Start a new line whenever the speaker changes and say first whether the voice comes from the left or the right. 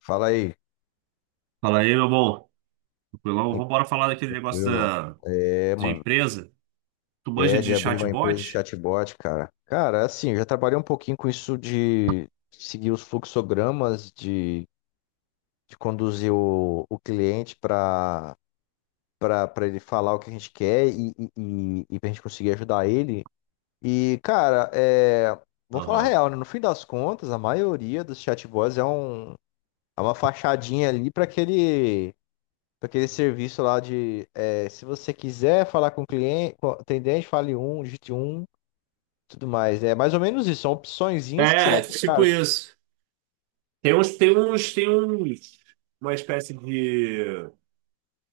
left: Fala aí.
right: Fala aí, meu bom. Tranquilão?
left: Sim,
right: Vamos embora falar daquele negócio
left: tranquilo. É,
right: de
left: mano.
right: empresa. Tu manja
left: é de
right: de
left: abrir uma empresa de
right: chatbot?
left: chatbot, cara. Cara, assim, eu já trabalhei um pouquinho com isso de seguir os fluxogramas, de conduzir o cliente para para ele falar o que a gente quer e pra gente conseguir ajudar ele. E, cara, é, vou falar a
right: Aham.
left: real, né? No fim das contas, a maioria dos chatbots é uma fachadinha ali para aquele. Pra aquele serviço lá de, é, se você quiser falar com o cliente, com o atendente, fale um, digite um, tudo mais. É mais ou menos isso, são opçõezinhas que você dá
right: É,
left: pro cara,
right: tipo
left: assim,
right: isso. Tem uns, tem uns, tem uns, uma espécie de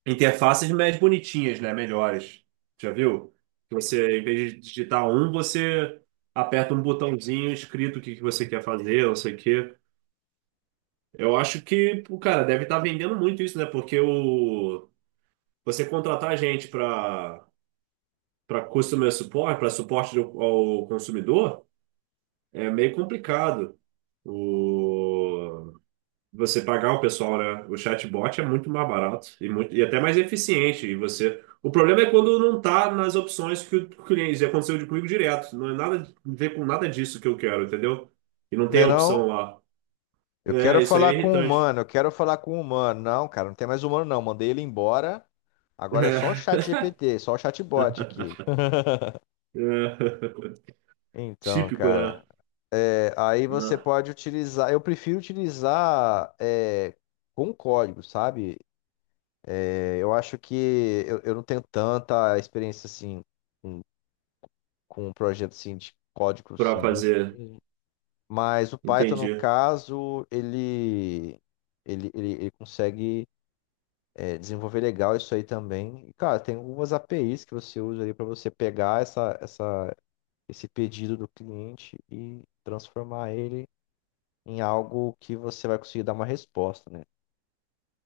right: interfaces mais bonitinhas, né? Melhores. Já viu? Que você, em vez de digitar um, você aperta um botãozinho escrito o que que você quer fazer, não sei o quê. Eu acho que, pô, cara, deve estar vendendo muito isso, né? Você contratar gente para customer support, para suporte ao consumidor, é meio complicado o você pagar o pessoal, né? O chatbot é muito mais barato e, muito, e até mais eficiente. E você, o problema é quando não está nas opções que o cliente, já aconteceu comigo direto, não é nada a ver com nada disso que eu quero, entendeu? E não tem
left: né
right: a
left: não?
right: opção lá.
left: Eu
right: É,
left: quero
right: isso aí é
left: falar com o
right: irritante.
left: humano, eu quero falar com o humano. Não, cara, não tem mais humano não, mandei ele embora. Agora é só o
right: É,
left: chat GPT, só o chatbot aqui.
right: é,
left: Então,
right: típico, né?
left: cara, é, aí você pode utilizar. Eu prefiro utilizar é, com código, sabe? É, eu acho que eu não tenho tanta experiência assim com um projeto assim, de código
right: Para
left: assim, bruto
right: fazer,
left: mesmo. Mas o Python, no
right: entendi.
left: caso, ele consegue é, desenvolver legal isso aí também. E, cara, tem algumas APIs que você usa ali para você pegar esse pedido do cliente e transformar ele em algo que você vai conseguir dar uma resposta, né?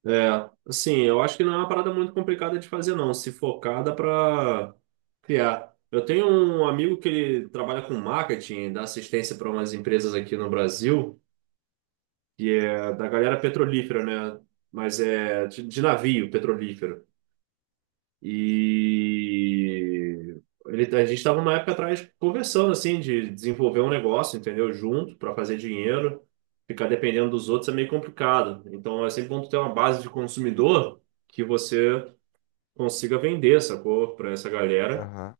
right: É, assim, eu acho que não é uma parada muito complicada de fazer, não. Se focada para criar. Eu tenho um amigo que ele trabalha com marketing, dá assistência para umas empresas aqui no Brasil, que é da galera petrolífera, né? Mas é de navio petrolífero. E ele, a gente estava uma época atrás conversando, assim, de desenvolver um negócio, entendeu? Junto, para fazer dinheiro. Ficar dependendo dos outros é meio complicado. Então é sempre bom tu ter uma base de consumidor que você consiga vender essa cor pra essa galera
left: Aham.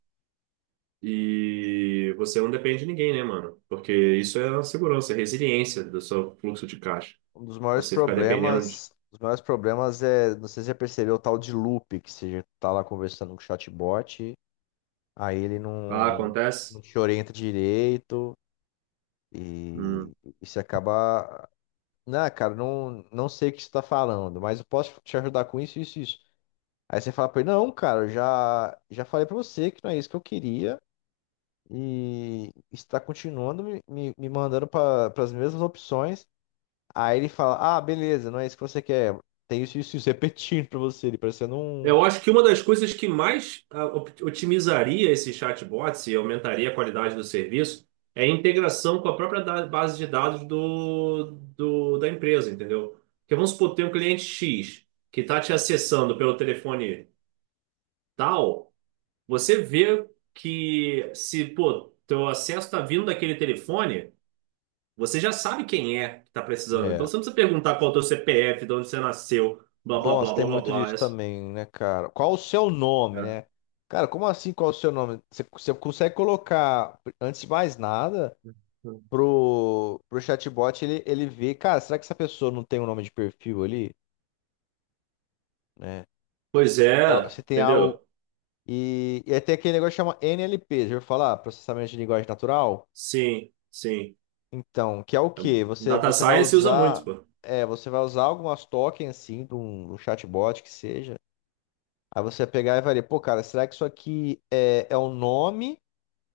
right: e você não depende de ninguém, né, mano? Porque isso é a segurança, é a resiliência do seu fluxo de caixa.
left: Um dos maiores
right: Você ficar dependendo de.
left: problemas, os maiores problemas é, não sei se você já percebeu o tal de loop, que você já tá lá conversando com o chatbot. Aí ele
right: Ah,
left: não,
right: acontece?
left: não te orienta direito e
right: Hum.
left: isso acaba. Não, cara, não sei o que você está falando, mas eu posso te ajudar com isso, isso, isso. Aí você fala para ele, não, cara, eu já falei para você que não é isso que eu queria e está continuando me mandando para as mesmas opções. Aí ele fala, ah, beleza, não é isso que você quer. Tem isso, isso, isso, repetindo para você, ele parecendo um.
right: Eu acho que uma das coisas que mais otimizaria esses chatbots e aumentaria a qualidade do serviço é a integração com a própria base de dados da empresa, entendeu? Porque vamos supor, tem um cliente X que está te acessando pelo telefone tal. Você vê que se, pô, teu acesso tá vindo daquele telefone, você já sabe quem é que tá precisando. Então
left: É,
right: você não precisa perguntar qual é o teu CPF, de onde você nasceu, blá, blá,
left: nossa,
right: blá,
left: tem
right: blá, blá,
left: muito
right: blá.
left: disso também, né, cara? Qual o seu nome,
right: É.
left: né? Cara, como assim qual o seu nome? Você consegue colocar, antes de mais nada, pro chatbot ele ver, cara, será que essa pessoa não tem um nome de perfil ali, né?
right: Pois
left: Se, tem
right: é,
left: se tem algo.
right: entendeu?
left: E aí tem aquele negócio que chama NLP, já ouviu falar? Processamento de linguagem natural?
right: Sim, sim.
left: Então, que é o quê? Você,
right: Data
left: você vai
right: Science usa muito,
left: usar.
right: pô.
left: É, você vai usar algumas tokens, assim, de um chatbot que seja. Aí você ia pegar e varia, pô, cara, será que isso aqui é um nome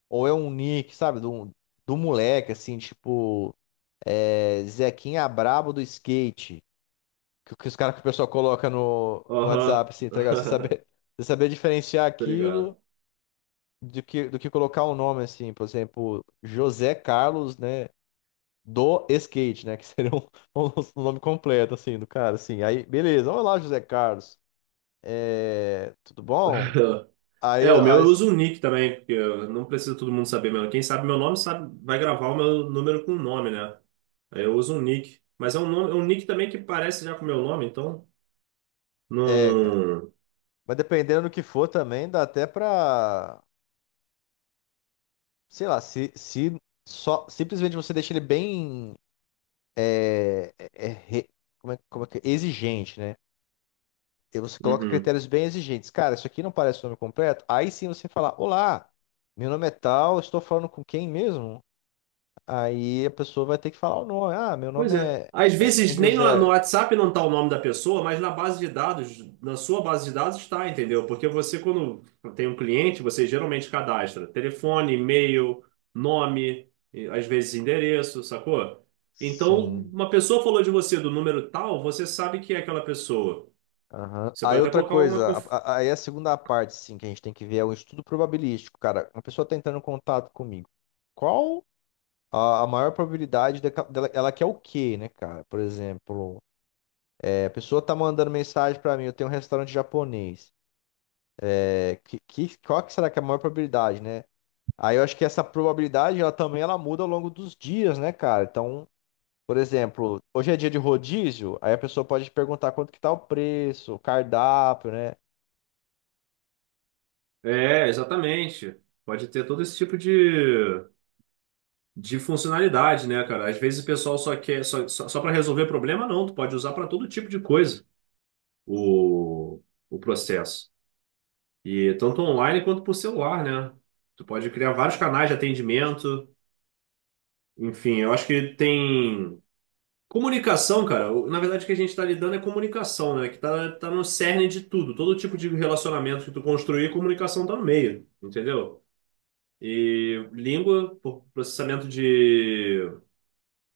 left: ou é um nick, sabe? Do, do moleque, assim, tipo, é, Zequinha Brabo do skate. Que os caras que o pessoal coloca no WhatsApp,
right: Aham.
left: assim, tá ligado? Você saber diferenciar
right: Tô
left: aquilo
right: ligado.
left: do que colocar um nome, assim, por exemplo, José Carlos, né? Do skate, né? Que seria um, um nome completo, assim, do cara, assim. Aí, beleza, olá, José Carlos. É, tudo bom?
right: É,
left: Aí,
right: o meu eu
left: as,
right: uso o nick também, porque eu não preciso todo mundo saber meu. Quem sabe meu nome sabe, vai gravar o meu número com o nome, né? Eu uso um nick. Mas é um nome, é um nick também que parece já com o meu nome, então.
left: é, cara.
right: Não.
left: Mas dependendo do que for também, dá até pra. Sei lá, se só simplesmente você deixa ele bem. É, é, é, re- como é que é? Exigente, né? E você coloca
right: Uhum.
left: critérios bem exigentes. Cara, isso aqui não parece o nome completo. Aí sim você fala: olá, meu nome é tal, estou falando com quem mesmo? Aí a pessoa vai ter que falar o nome. Ah, meu
right: Pois
left: nome
right: é.
left: é,
right: Às
left: é
right: vezes nem no
left: José.
right: WhatsApp não tá o nome da pessoa, mas na base de dados, na sua base de dados está, entendeu? Porque você, quando tem um cliente, você geralmente cadastra telefone, e-mail, nome, e às vezes endereço, sacou? Então,
left: Sim.
right: uma pessoa falou de você do número tal, você sabe que é aquela pessoa.
left: Aham.
right: Você pode
left: Aí
right: até
left: outra
right: colocar uma.
left: coisa, aí a segunda parte, sim, que a gente tem que ver é o estudo probabilístico, cara. Uma pessoa tá entrando em contato comigo. Qual a maior probabilidade dela, ela quer o quê, né, cara? Por exemplo, é, a pessoa tá mandando mensagem pra mim, eu tenho um restaurante japonês. É, qual que será que é a maior probabilidade, né? Aí eu acho que essa probabilidade, ela também ela muda ao longo dos dias, né, cara? Então, por exemplo, hoje é dia de rodízio, aí a pessoa pode perguntar quanto que tá o preço, o cardápio, né?
right: É, exatamente. Pode ter todo esse tipo de funcionalidade, né, cara? Às vezes o pessoal só quer só, só, só para resolver problema, não. Tu pode usar para todo tipo de coisa o, o processo. E tanto online quanto por celular, né? Tu pode criar vários canais de atendimento. Enfim, eu acho que tem comunicação, cara. Na verdade, o que a gente está lidando é comunicação, né? Que tá no cerne de tudo. Todo tipo de relacionamento que tu construir, comunicação tá no meio, entendeu? Por processamento de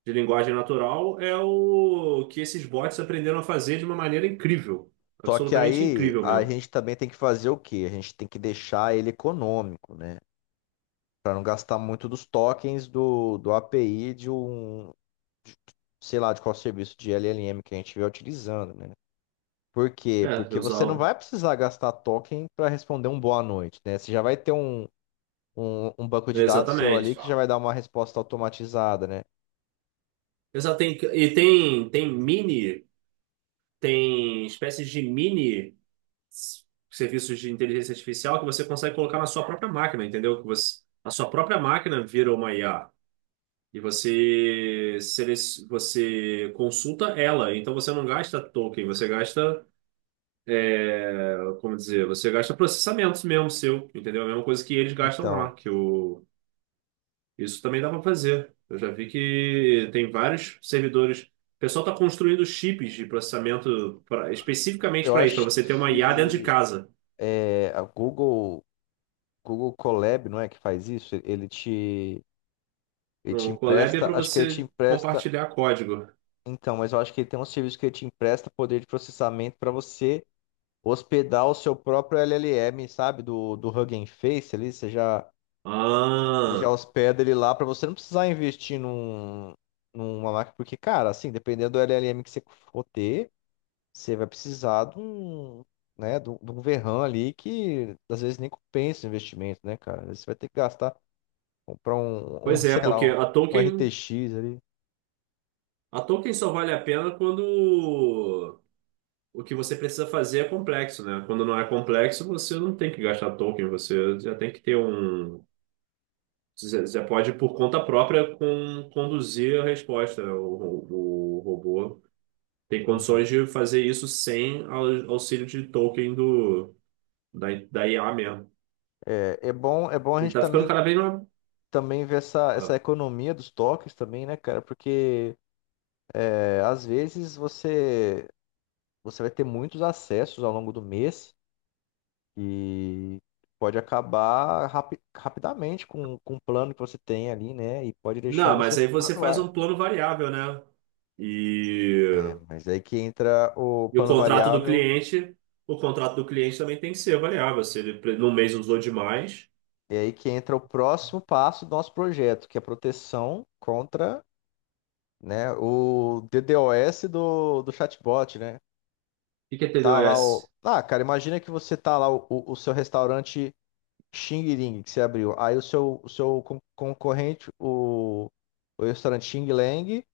right: de linguagem natural é o que esses bots aprenderam a fazer de uma maneira incrível.
left: Só que
right: Absolutamente
left: aí
right: incrível
left: a
right: mesmo.
left: gente também tem que fazer o quê? A gente tem que deixar ele econômico, né? Para não gastar muito dos tokens do API de um, de- sei lá, de qual serviço de LLM que a gente estiver utilizando, né? Por quê?
right: É, eu
left: Porque você não
right: usava.
left: vai precisar gastar token para responder um boa noite, né? Você já vai ter um banco de dados seu ali
right: Exatamente.
left: que já vai dar uma resposta automatizada, né?
right: Exato, tem, e tem, tem mini, tem espécies de mini s- serviços de inteligência artificial que você consegue colocar na sua própria máquina, entendeu? Que você, a sua própria máquina vira uma IA. E você, você consulta ela, então você não gasta token, você gasta como dizer, você gasta processamentos mesmo seu, entendeu? A mesma coisa que eles gastam lá,
left: Então,
right: isso também dá para fazer. Eu já vi que tem vários servidores. O pessoal está construindo chips de processamento especificamente
left: eu
right: para isso, para
left: acho
right: você ter uma IA dentro de
left: que
right: casa.
left: é, a Google, Google Colab, não é que faz isso? Ele te ele te
right: No Colab é
left: empresta,
right: para
left: acho que ele te
right: você
left: empresta,
right: compartilhar código.
left: então, mas eu acho que ele tem um serviço que ele te empresta poder de processamento para você hospedar o seu próprio LLM, sabe, do Hugging Face ali, você já
right: Ah,
left: hospeda ele lá para você não precisar investir num, numa máquina, porque, cara, assim, dependendo do LLM que você for ter, você vai precisar de um, né, de um verran ali que às vezes nem compensa o investimento, né, cara? Às vezes você vai ter que gastar, comprar um, um
right: pois é,
left: sei lá,
right: porque a
left: um
right: token,
left: RTX ali.
right: a token só vale a pena quando o que você precisa fazer é complexo, né? Quando não é complexo, você não tem que gastar token, você já tem que ter um. Você pode, por conta própria, conduzir a resposta. O robô tem
left: Uhum.
right: condições de fazer isso sem auxílio de token da IA mesmo.
left: É bom a
right: E
left: gente
right: tá ficando
left: também,
right: cada vez mais.
left: também ver essa
right: Ah.
left: economia dos toques também, né, cara? Porque é, às vezes você, você vai ter muitos acessos ao longo do mês e pode acabar rapidamente com o plano que você tem ali, né? E pode deixar
right: Não,
left: você
right: mas aí
left: fora
right: você
left: do
right: faz
left: ar.
right: um plano variável, né?
left: É,
right: E,
left: mas é aí que entra o
right: e o
left: plano
right: contrato do
left: variável,
right: cliente, o contrato do cliente também tem que ser variável. Se ele num mês usou demais.
left: e aí que entra o próximo passo do nosso projeto, que é a proteção contra, né, o DDoS do chatbot, né?
right: O que que é
left: Tá lá o.
right: TDOS?
left: Ah, cara, imagina que você tá lá, o seu restaurante Xing Ling que você abriu. Aí o seu concorrente, o restaurante Xing Lang,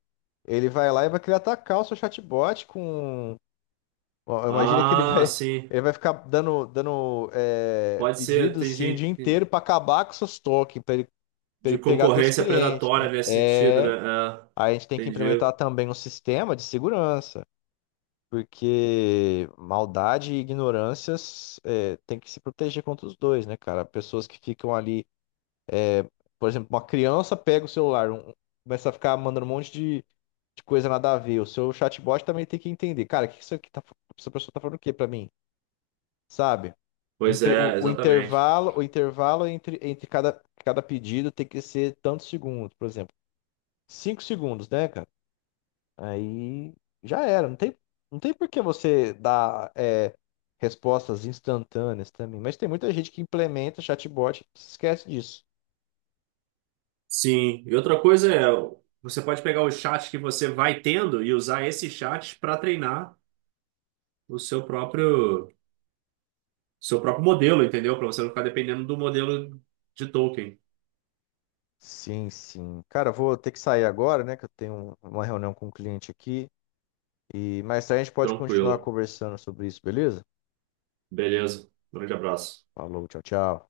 left: ele vai lá e vai querer atacar o seu chatbot com. Ó, imagina que ele
right: Ah,
left: vai.
right: sim.
left: Ele vai ficar dando é,
right: Pode ser.
left: pedidos
right: Tem
left: assim o dia
right: gente
left: inteiro pra acabar com seus tokens, pra ele
right: de
left: pegar teus
right: concorrência
left: clientes, né?
right: predatória nesse sentido,
left: É.
right: né?
left: Aí a gente tem
right: É,
left: que implementar
right: entendi.
left: também um sistema de segurança. Porque maldade e ignorâncias é, tem que se proteger contra os dois, né, cara? Pessoas que ficam ali, por exemplo, uma criança pega o celular, um- começa a ficar mandando um monte de coisa nada a ver. O seu chatbot também tem que entender, cara, o que que isso aqui tá, fa- essa pessoa tá falando o quê pra mim? Sabe?
right: Pois é, exatamente.
left: O intervalo entre cada, cada pedido tem que ser tantos segundos, por exemplo. 5 segundos, né, cara? Aí já era. Não tem, não tem por que você dar é, respostas instantâneas também. Mas tem muita gente que implementa chatbot e se esquece disso.
right: Sim. E outra coisa é, você pode pegar o chat que você vai tendo e usar esse chat para treinar o seu próprio modelo, entendeu? Para você não ficar dependendo do modelo de token.
left: Sim, sim. Cara, eu vou ter que sair agora, né? Que eu tenho uma reunião com um cliente aqui. E mais tarde a gente pode continuar
right: Tranquilo.
left: conversando sobre isso, beleza?
right: Beleza. Um grande abraço.
left: Falou, tchau, tchau.